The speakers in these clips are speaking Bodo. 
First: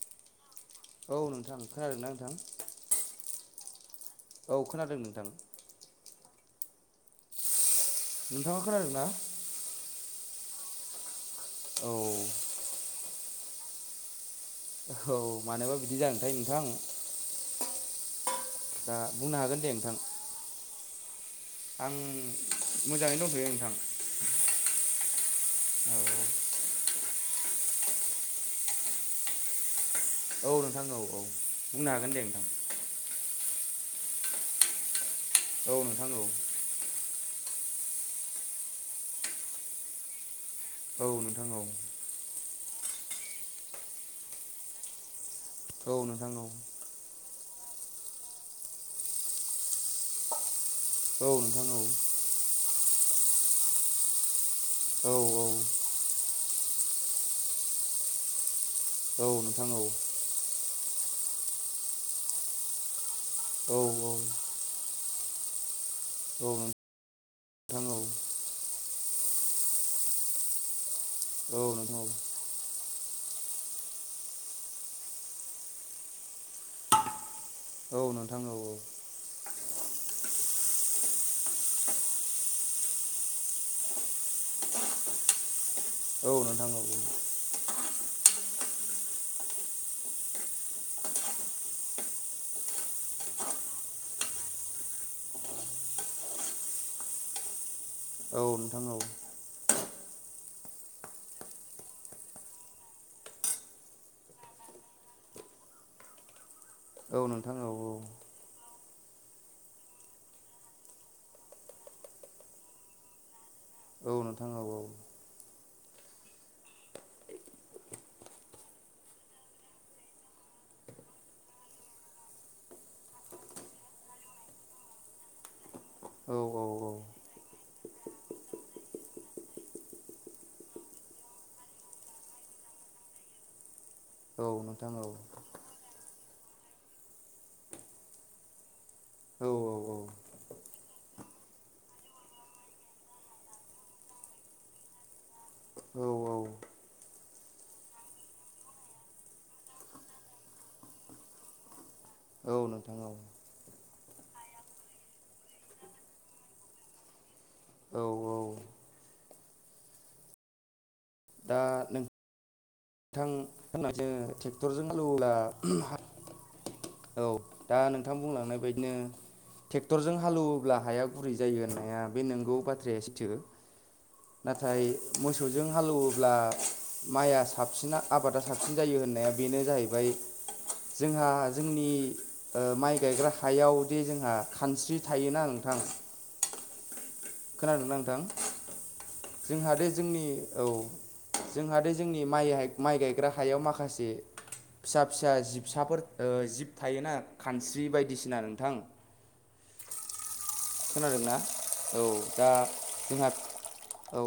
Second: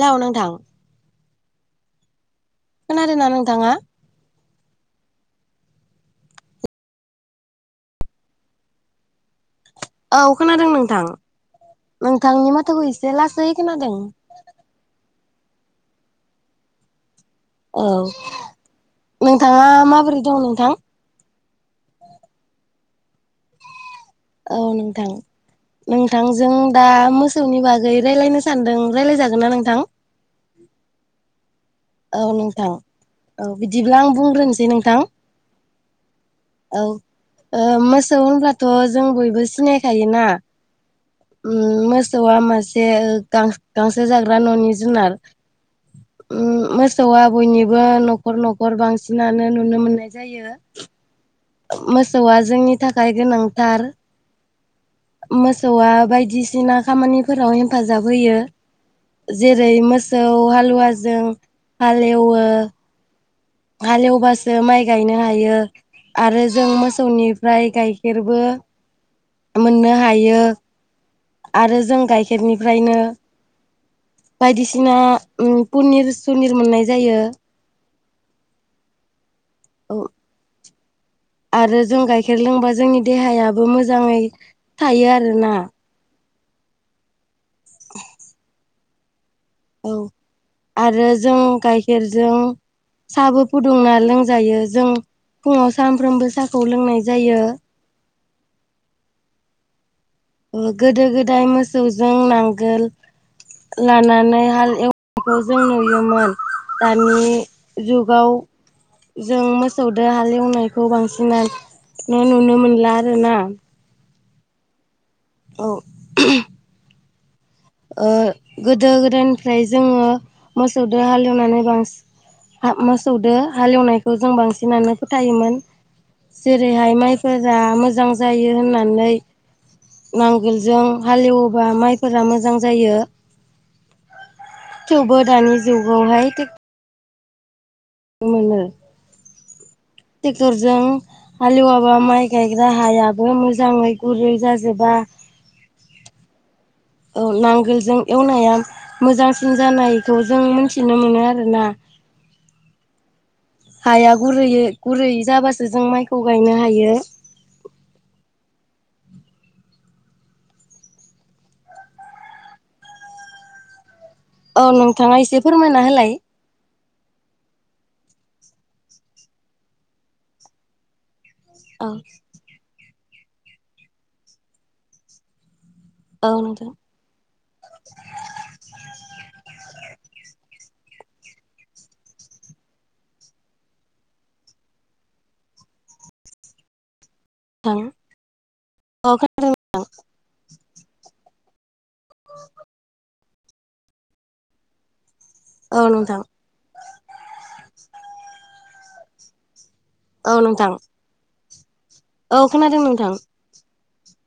हेल' नोंथां। औ नोंथां खोनादों ना नोंथां? खोनादोंना नोंथाङा? औ खोनादों नोंथां। नोंथाङा खोनादोंना? औ खोनादों नोंथां, औ नोंथांनि माथोखौ एसे लासै खोनादों। औ मानोबा बिदि जागोनथाय नोंथां। औ दा बुंनो हागोन दे नोंथाङा नोंथां माबोरै दं नोंथां? आं मोजाङै दं। औ नोंथां, नोंथांजों दा [unintelligible] मोसौनि बागै रायज्लायनो सानदों। रायज्लायजागोना नोंथां? औ नोंथां औ औ। बुंनो हागोन दे नोंथां। औ बिदिब्ला, आं बुंग्रोनोसै नोंथां। औ नोंथां औ। औ ओ मोसौ होनब्लाथ' जों बयबो सिनायखायोना? औ नोंथां औ ओम मोसौआ मासे गांसो जाग्रा न'नि जुनार। औ नोंथां औ हा बयनिबो न'खर -न'खर बांसिनानो नुनो मोननाय जायो। औ नोंथां औ मोसौआ जोंनि थाखाय गोनांथार। औ नोंथां औ मोसौआ बायदिसिना खामानिफोराव हेफाजाब होयो। औ नोंथां जेरै औ मोसौ हालुवाजों हालेवो। औ नोंथां औ नोंथां औ औ हालेवबासो माइ गायनो हायो। आरो औ जों नोंथां मोसौनिफ्राय गाइखेरबो मोननो हायो आरो जों गाइखेरनिफ्रायनो बायदिसिना पनिर सुनिर मोननाय जायो। औ नोंथां औ औ औ आरो जों गाइखेर लोंबा जोंनि देहायाबो मोजाङै थायो आरोना। औ नोंथां औ आरो जों गाइखेरजों साहाबो फुदुंना लोंजायो जों फुङाव सानफ्रोमबो साहाखौ लोंनाय जायो। औ नोंथां औ गोदो गोदाय मोसौजों नांगोल लानानै हाल एवनायखौ जों नुयोमोन। दानि नोंथां औ जुगाव जों मोसौदो हालेवनायखौ बांसिनानो नुनो मोनला आरोना। औ नोंथां औ औ औ ओ गोदो गोदायनिफ्राय जोङो मोसौजों हालेवनानै बांसिन हा मोसौदो हालेवनायखौ जों बांसिनानो फोथायोमोन। औ औ जेरैहाय औ माइफोरा मोजां जायो होननानै नांगोलजों हालेवोबा माइफोरा मोजां जायो। औ नोंथां औ थेवबो दानि जुगावहाय मोनो औ ट्रेक्टरजों हालेवाबा माइ गायग्रा हायाबो मोजाङै गुरयै जाजोबबा बा औ औ औ नांगोलजों एवनाया मोजांसिन जानायखौ जों मिथिनो मोनो आरो ना। औ नोंथां औ हाया गुरै गुरैयै जाबासो जों माइखौ गायनो हायो। औ औ दा नों [unintelligible] औ ट्रेक्टरजों नोंथाङा हालौला एसे फोरमायना होलाय औ दा नोंथां बुंलांनाय बायदिनो ट्रेक्टरजों हालेवोब्ला हाया गु गुरै जायो औ होननाया बे नोंगौ बाथ्राया सिथो नाथाय मोसौ जों औ हालौवोब्ला नोंथां माइआ साबसिना आबादा साबसिन जायो होननाय बेनो जाहैबाय जोंहा जोंनि माइ गायग्रा हायावदि जोंहा खानस्रि थायोना नोंथां खोनादों ना नोंथां औ खोनादों जोंहाथे जोंनि औ जोंहा दे जोंनि मा माइ गायग्रा हायाव माखासे फिसा फिसा औ जिबसाफोर नोंथां जिब थायोना खानस्रि बायदिसिना नोंथां औ नोंथां खोनादोंना औ दा खोनादों नोंथां जोंहा औ औ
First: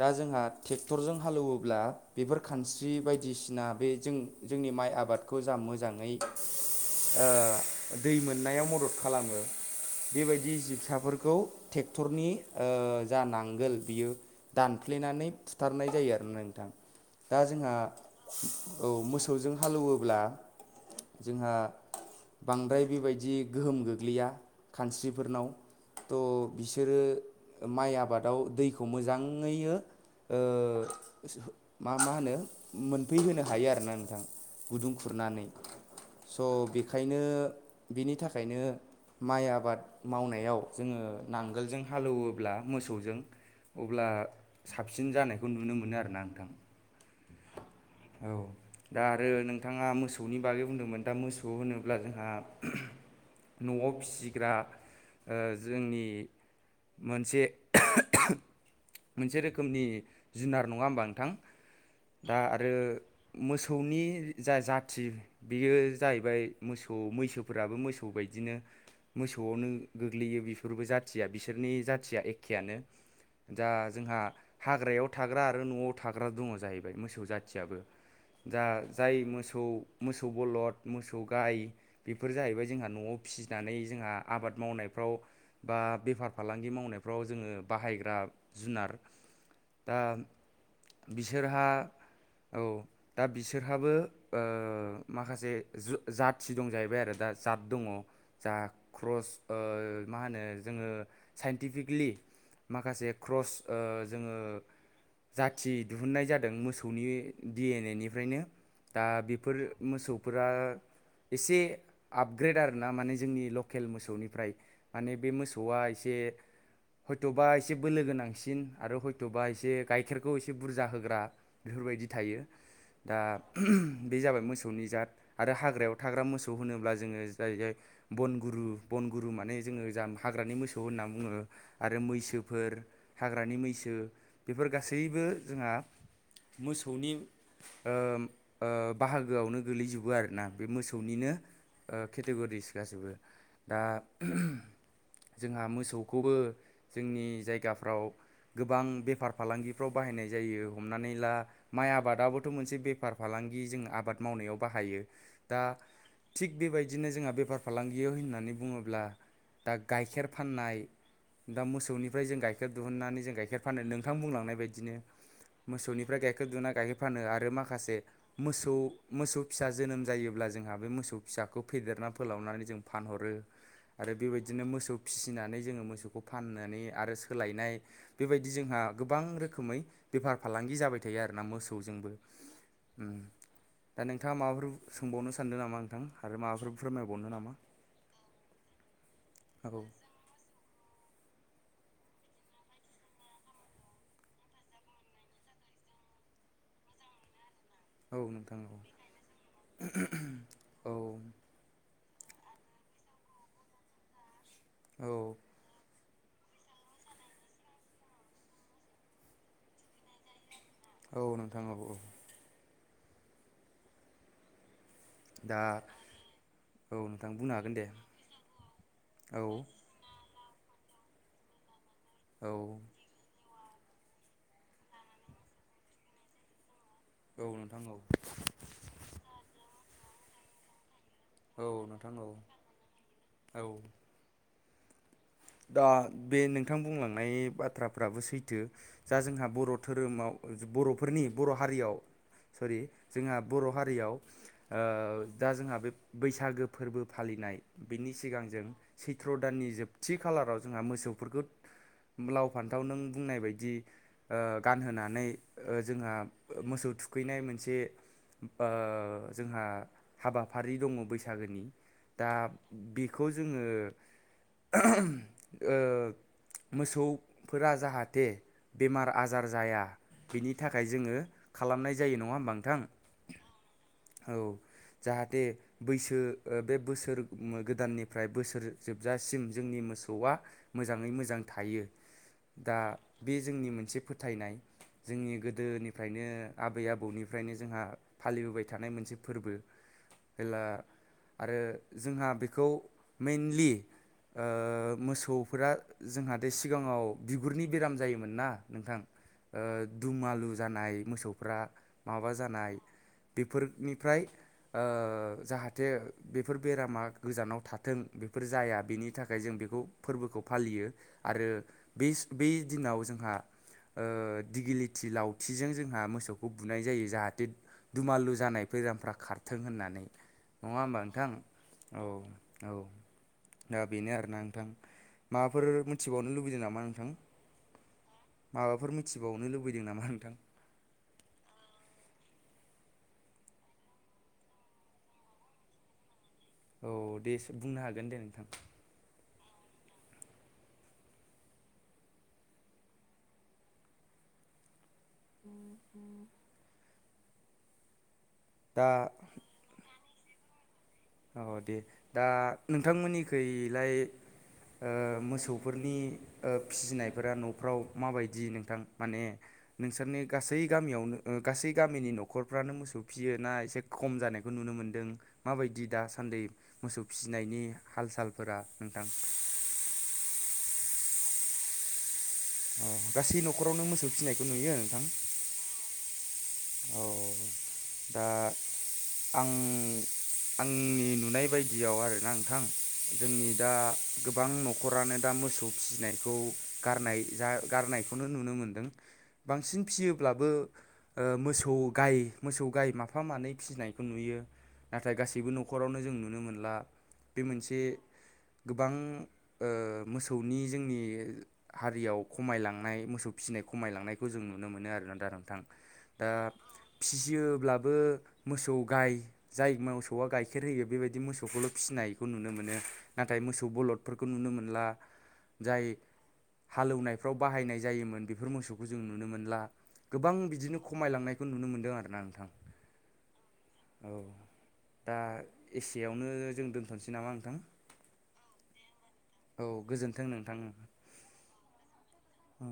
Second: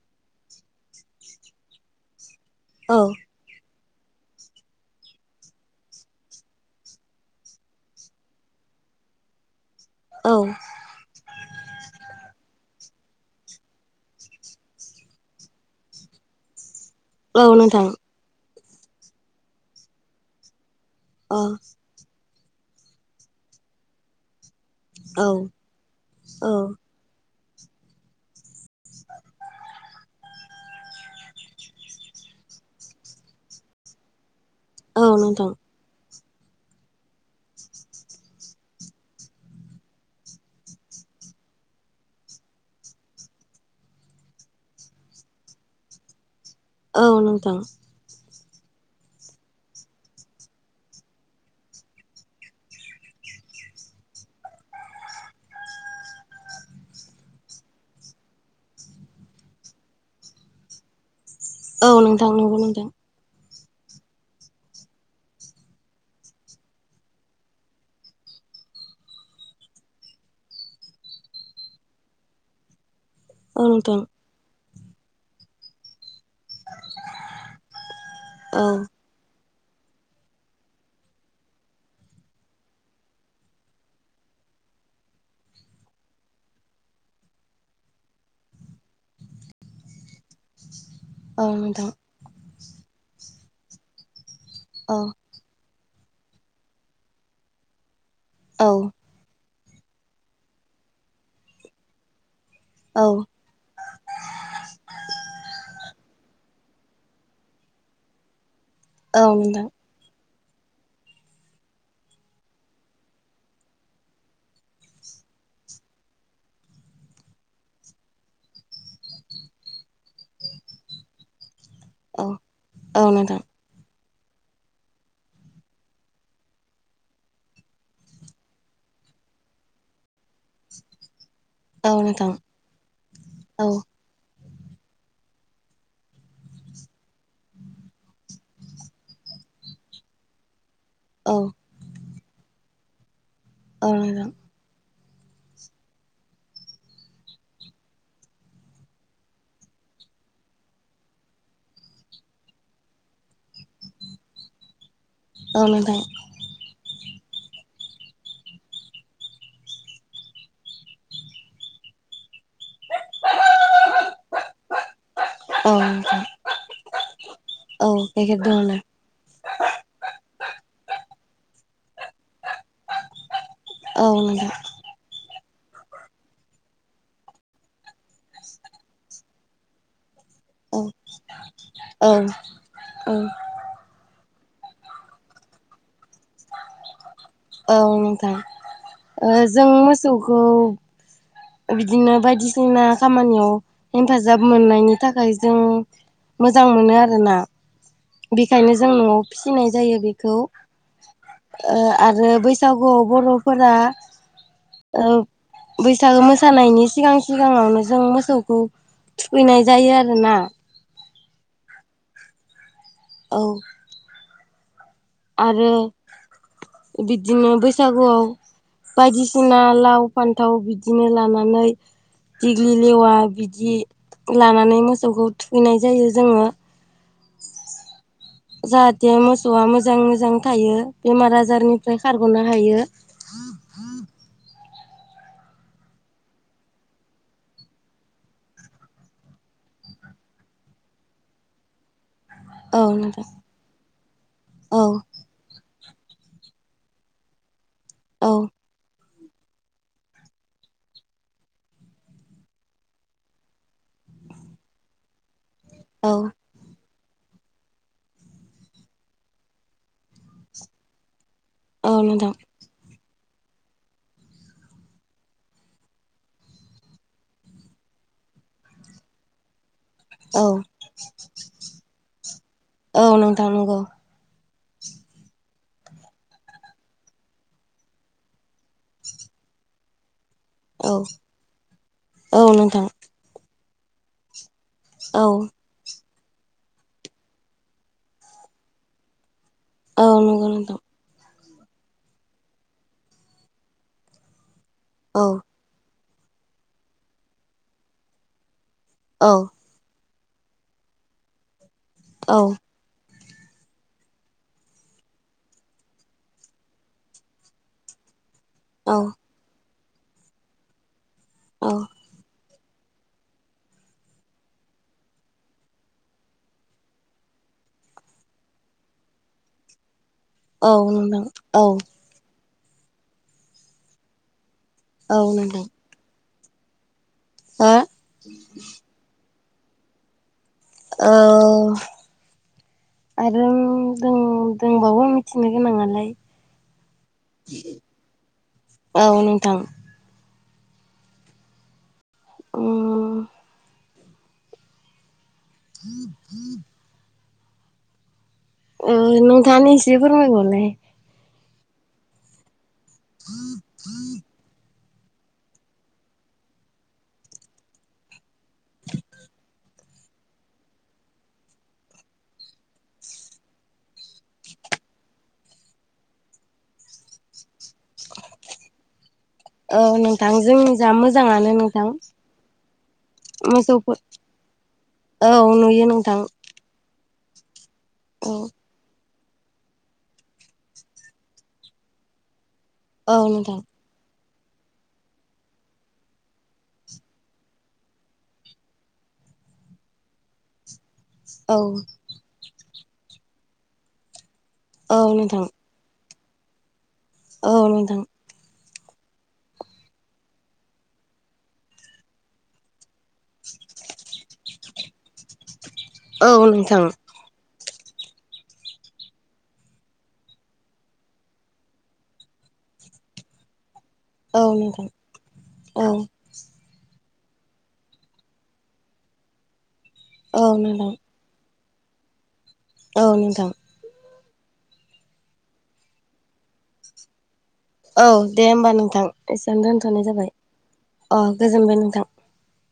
दा जोंहा ट्रेक्टरजों हालेवोब्ला बेफोर खानस्रि औ बायदिसिना बे जों जोंनि माइ आबादखौ जा मोजाङै ओ दै मोननायाव मदद खालामो औ बेबायदि जि फोरखौ ट्रेक्टरनि ओ जा नांगोल बियो दानफ्लेनानै फुथारनाय जायो आरोना नोंथां दा औ जोंहा नोंथां औ मोसौजों हालेवोब्ला औ जोंहा बांद्राय बेबायदि गोहोम गोग्लैया औ खान्स्रिफोरनाव थ' औ बिसोरो माइ आबादाव दैखौ मोजाङैयो ओ मा मा होनो मोनफैहोनो हायो आरोना नोंथां। गुदुं औ खुरनानै नोंथां स' बेखायनो बिनि थाखायनो माइ आबाद मावनायाव जोङो नांगोलजों हालौवोब्ला मोसौजों अब्ला साबसिन जानायखौ नुनो मोनो आरोना नोंथां। औ नोंथां। औ। दा आरो नोंथाङा मोसौनि बागै बुंदोंमोन दा मोसौ होनोब्ला जोंहा [unintelligible] न'आव फिसिग्रा ओ जोंनि मोनसे [unintelligible] मोनसे रोखोमनि जुनार नङा होमबा नोंथां औ नोंथां दा नोंगौ आरो नोंथां मोसौनि जा जाथि बेयो जाहैबाय मोसौ मैसोफोराबो मोसौ बायदि बिदिनो मोसौआवनो गोग्लैयो बेफोरबो जाथिया बिसोरनि जाथिया एखेयानो औ दा नोंथां जोंहा हाग्रायाव थाग्रा आरो न'आव थाग हाग्रा दङ जाहैबाय मोसौ जाथियाबो औ दा जाय मोसौ मोसौ मोसौ बलद मोसौ गाय बेफोर जाहैबाय जोंहा न'आव फिसिनानै जोंहा आबाद आबाद मावनायफ्राव बा बेफार फालांगि मावनायफ्राव जोङो बाहायग्रा जुनार दा औ बिसोरहा नोंथां औ दा बिसोरहाबो ओ औ माखासे जाथि दं जाहैबाय आरो दा जत दङ जा औ क्रस ओ मा होनो जोङो साइन्टिफिकलि माखासे औ क्रस जोङो जाथि दिहुन्नाय जादों मोसौनि डिएनए निफ्रायनो। दा औ बेफोर नोंथां मोसौफोरा इसे आपग्रेड आरोना माने जोंनि लकेल मोसौनिफ्राय माने बे मोसौआ इसे ए हयथ' बा इसे ए बोलोगोनांसिन आरो हयथ'बा इसे गाइखेरखौ इसे बुरजा होग्रा बेफोरबायदि औ थायो औ दा नोंथां [unintelligible] बे जाबाय मोसौनि जाद आरो हाग्रायाव थाग्रा मोसौ होनोब्ला जोङो जाय जाय बनगुरु ब अनगुरु माने जोङो जा हाग्रानि मोसौ होनना बुङो। औ आरो नोंथां मैसोफोर हाग्रानि औ मैसो बेफोर गासैबो जोंहा मोसौनि ओ ओ बाहागोआवनो गोलैजोबो आरोना। बे मोसौनिनो औ केटेगरिस गासैबो दा औ नोंथां [unintelligible] जोंहा मोसौखौबो जोंनि जायगाफ्राव गोबां बेफार फालांगिफ्राव बाहायनाय जायो हमनानै ला माइ आबादाबो मोन बेफार फालांगि ज आब मावनायाव बाहायो दा औ नोंथां थिग बेबायदिनो जोंहा बेफार फालांगियाव होननानै बुङोब्ला दा गाइखेर फाननाय दा मोसौनि गाइखेर दिहुननानै जों गाइखेर फानो नोंथां बुंलांनाय बायदिनो औ नोंथां मोसौनिफ्राय गाइखेर दुना गाइखेर फानो आरो औ माखासे गाइखेर मोसौ दंनो मोसौ फिसा जोनोम जायोब्ला जोंहा बे मोसौ फिसाखौ फेदेरना फोलावनानै जों फानहरो औ आरो नोंथां बेबायदिनो मोसौ फिसिनानै जोङो मोसौखौ फाननानै आरो सोलायनाय बेबायदि जोंहा गोबां रोखोमै बेफार फालांगि औ जाबाय थायो आरोना मोसौ ब जोंबो औ औ ओम दा नों नोंथाङा माबाफोर सोंबावनो सानदों नामा नोंथां आरो माबाफोर फोरमाय औ नोंथां ओ जों औ मोसौखौ बिदिनो बायदिसिना खामानियाव हेगथाजाब मोननायनि थाखाय जों मोजां मोनो आरोना। औ नोंथां बेखायनो औ जों न'आव फिनाय जायो बेखौ ओ औ आर आरो बैसागुआव बर'फोरा औ फिथागो मोसानायनि सिगां सिगाङावनो जों मोसौखौ थुखैनाय जायो आरोना औ नोंथां औ औ औ दा आरो औ नोंथां बिदिनो बुंनो हागोन दे बैसागुआव औ बायदिसिना लाव फान्थ फथाव बिदिनो लानानै औ दिग्लि लेवा बिदि जि लानानै मोसौखौ थुखैनाय जायो जोङो औ नोंथां औ जाहाथे मोसौआ मोजां मोजां थायो बेमार औ आजारनिफ्राय नोंथां औ खारग'नो हायो औ दा बे नोंथां बुंलांनाय बाथ्राफ्राबो सैथो जा जोंहा बर' धोरोमाव बर'फोरनि बर' हारियाव सरि औ नोंथां जोंहा बर' हारियाव औ दा जोंहा बे बैसागो फोरबो फालिनाय बिनि औ सिगां जों सैथ्र' दाननि जोब थि खालाराव जोंहा मोसौफोरखौ लाव फान्थाव नों बुंनाय बदि गानहोनानै औ जोंहा मोसौ थु थुखैनाय मोनसे जोंहा हाबाफारि दङ बैस बैसागोनि औ दा नोंथां बेखौ जोङो ओ मोसौफोरा जाहाथे बेमार आजार जाया औ बिनि थाखाय जोङो खालामनाय जायो नङा होमबाथां औ नोंथां नंगौ औ जाहाथे बैसो बे बोसोर गोदाननिफ्राय बोसोर जोबजासिम जोंनि मोसौआ औ मोजाङै मोजां थायो औ दा नोंथां बे जोंनि मोनसे फोथायनाय औ जोंनि गोदोनिफ्रायनो आबै आबौनिफ्रायनो जोंहा फालिबोबाय थानाय मोनसे फोरबो औ नंगौ जेला नोंथां आरो जोंहा बेखौ मेनलि औ मोसौफोरा जोंहाथे सिगाङाव बिगुरनि बेराम जायोमोन ना नोंथां औ दुमालु जानाय मोसौफ्रा माबा औ जानाय बेफोरनिफ्राय ओ जाहाथे बेफोर बेरामा गोजानाव थाथों फोर जाया औ बेनि थाखाय जों बेखौ फोरबोखौ फालियो आरो औ बे बै दिनाव जोंहा दिगिलिथि लावथिजों जोंहा मोसौखौ बुनाय जायो जाहाथे दुमालु जानाय बेरामफ्रा खारथों होननानै नङा औ होमबा नोंथां औ औ दा बेनो आरोना नोंथां। औ नोंथां माबाफोर मिथिबावनो लुबैदों नामा नोंथां? हो माबाफोर मिथिबावनो लुबैदों नामा नोंथां? औ आरो दोंबावो मिथिनो गोनांआलाय औ दे बुंनो हागोन दे नोंथां थां उम [unintelligible] दा उम नोंथाङानो एसे फोरमाय बावलाय‌। औ दे दा नोंथांमोननिखैलाय मोसौफोरनि फिसिनायफोरा न'फ्राव माबायदि नोंथां माने नोंसोरनि गासै गामियावनो गासै गामिनि न'खरफ्रानो मोसौ फियो ना एसे खम जानायखौ नुनो मोनो मोनदों मा बायदि दाासान्दि मोसौ फिसिनायनि हाल सालफोरा नोंथां औ नोंथां जोंनि जा मोजाङानो नोंथां। अ गासै न'खरावनो मोसौफोर मोसौ फिसिनायखौ नुयो नोंथां। औ नुयो नोंथां औ दा। औ आं आंनि नुनाय बायदियाव आरोना आं। औ जोंनि नोंथां दा। गोबां न'खरानो दा मोसौ फिसिनायखौ गारनाय जा गारनायखौनो नुनो मोनदों। बांसिन फियोब्लाबो। औ मोसौ गाय मोसौ गाय माफा मानै फिसिनायखौ नुयो। औ नाथाय नोंथां गासैबो न'खरावनो जों नुनो मोनला बे औ मोनसे। नोंथां गोबां मोसौनि जोंनि हारियाव खमायलांनाय मोसौ। फिसिनाय खमायलांनायखौ जों नुनो मोनो आरोना नोंथां दा औ नोंथां फिसियोब्ला। बो। मोसौ गाय जाय मोसौआ गाइखेर होयो बेबायदि मोसौखौल' फिसिनायखौ नुनो मोनो नाथाय। मोसौ बलदफोरखौ औ नुनो मोनला नोंथां जाय। औ हालेवनायफ्राव बाहायनाय जायोमोन बेफोर मोसौखौ जों नुनो मोनला गोबां औ बिदिनो। नोंथां खमायलांनायखौ नुनो मोनदों आरो ना नोंथां। औ नोंथां। औ दा एसेयावनो जों दोनथ'नोसै नामा नोंथां। औ दे होमबा नोंथां एसेबनो औ दोनथ'नाय गोजोन्थों जाबाय अ गोजोनबाय नोंथां। औ।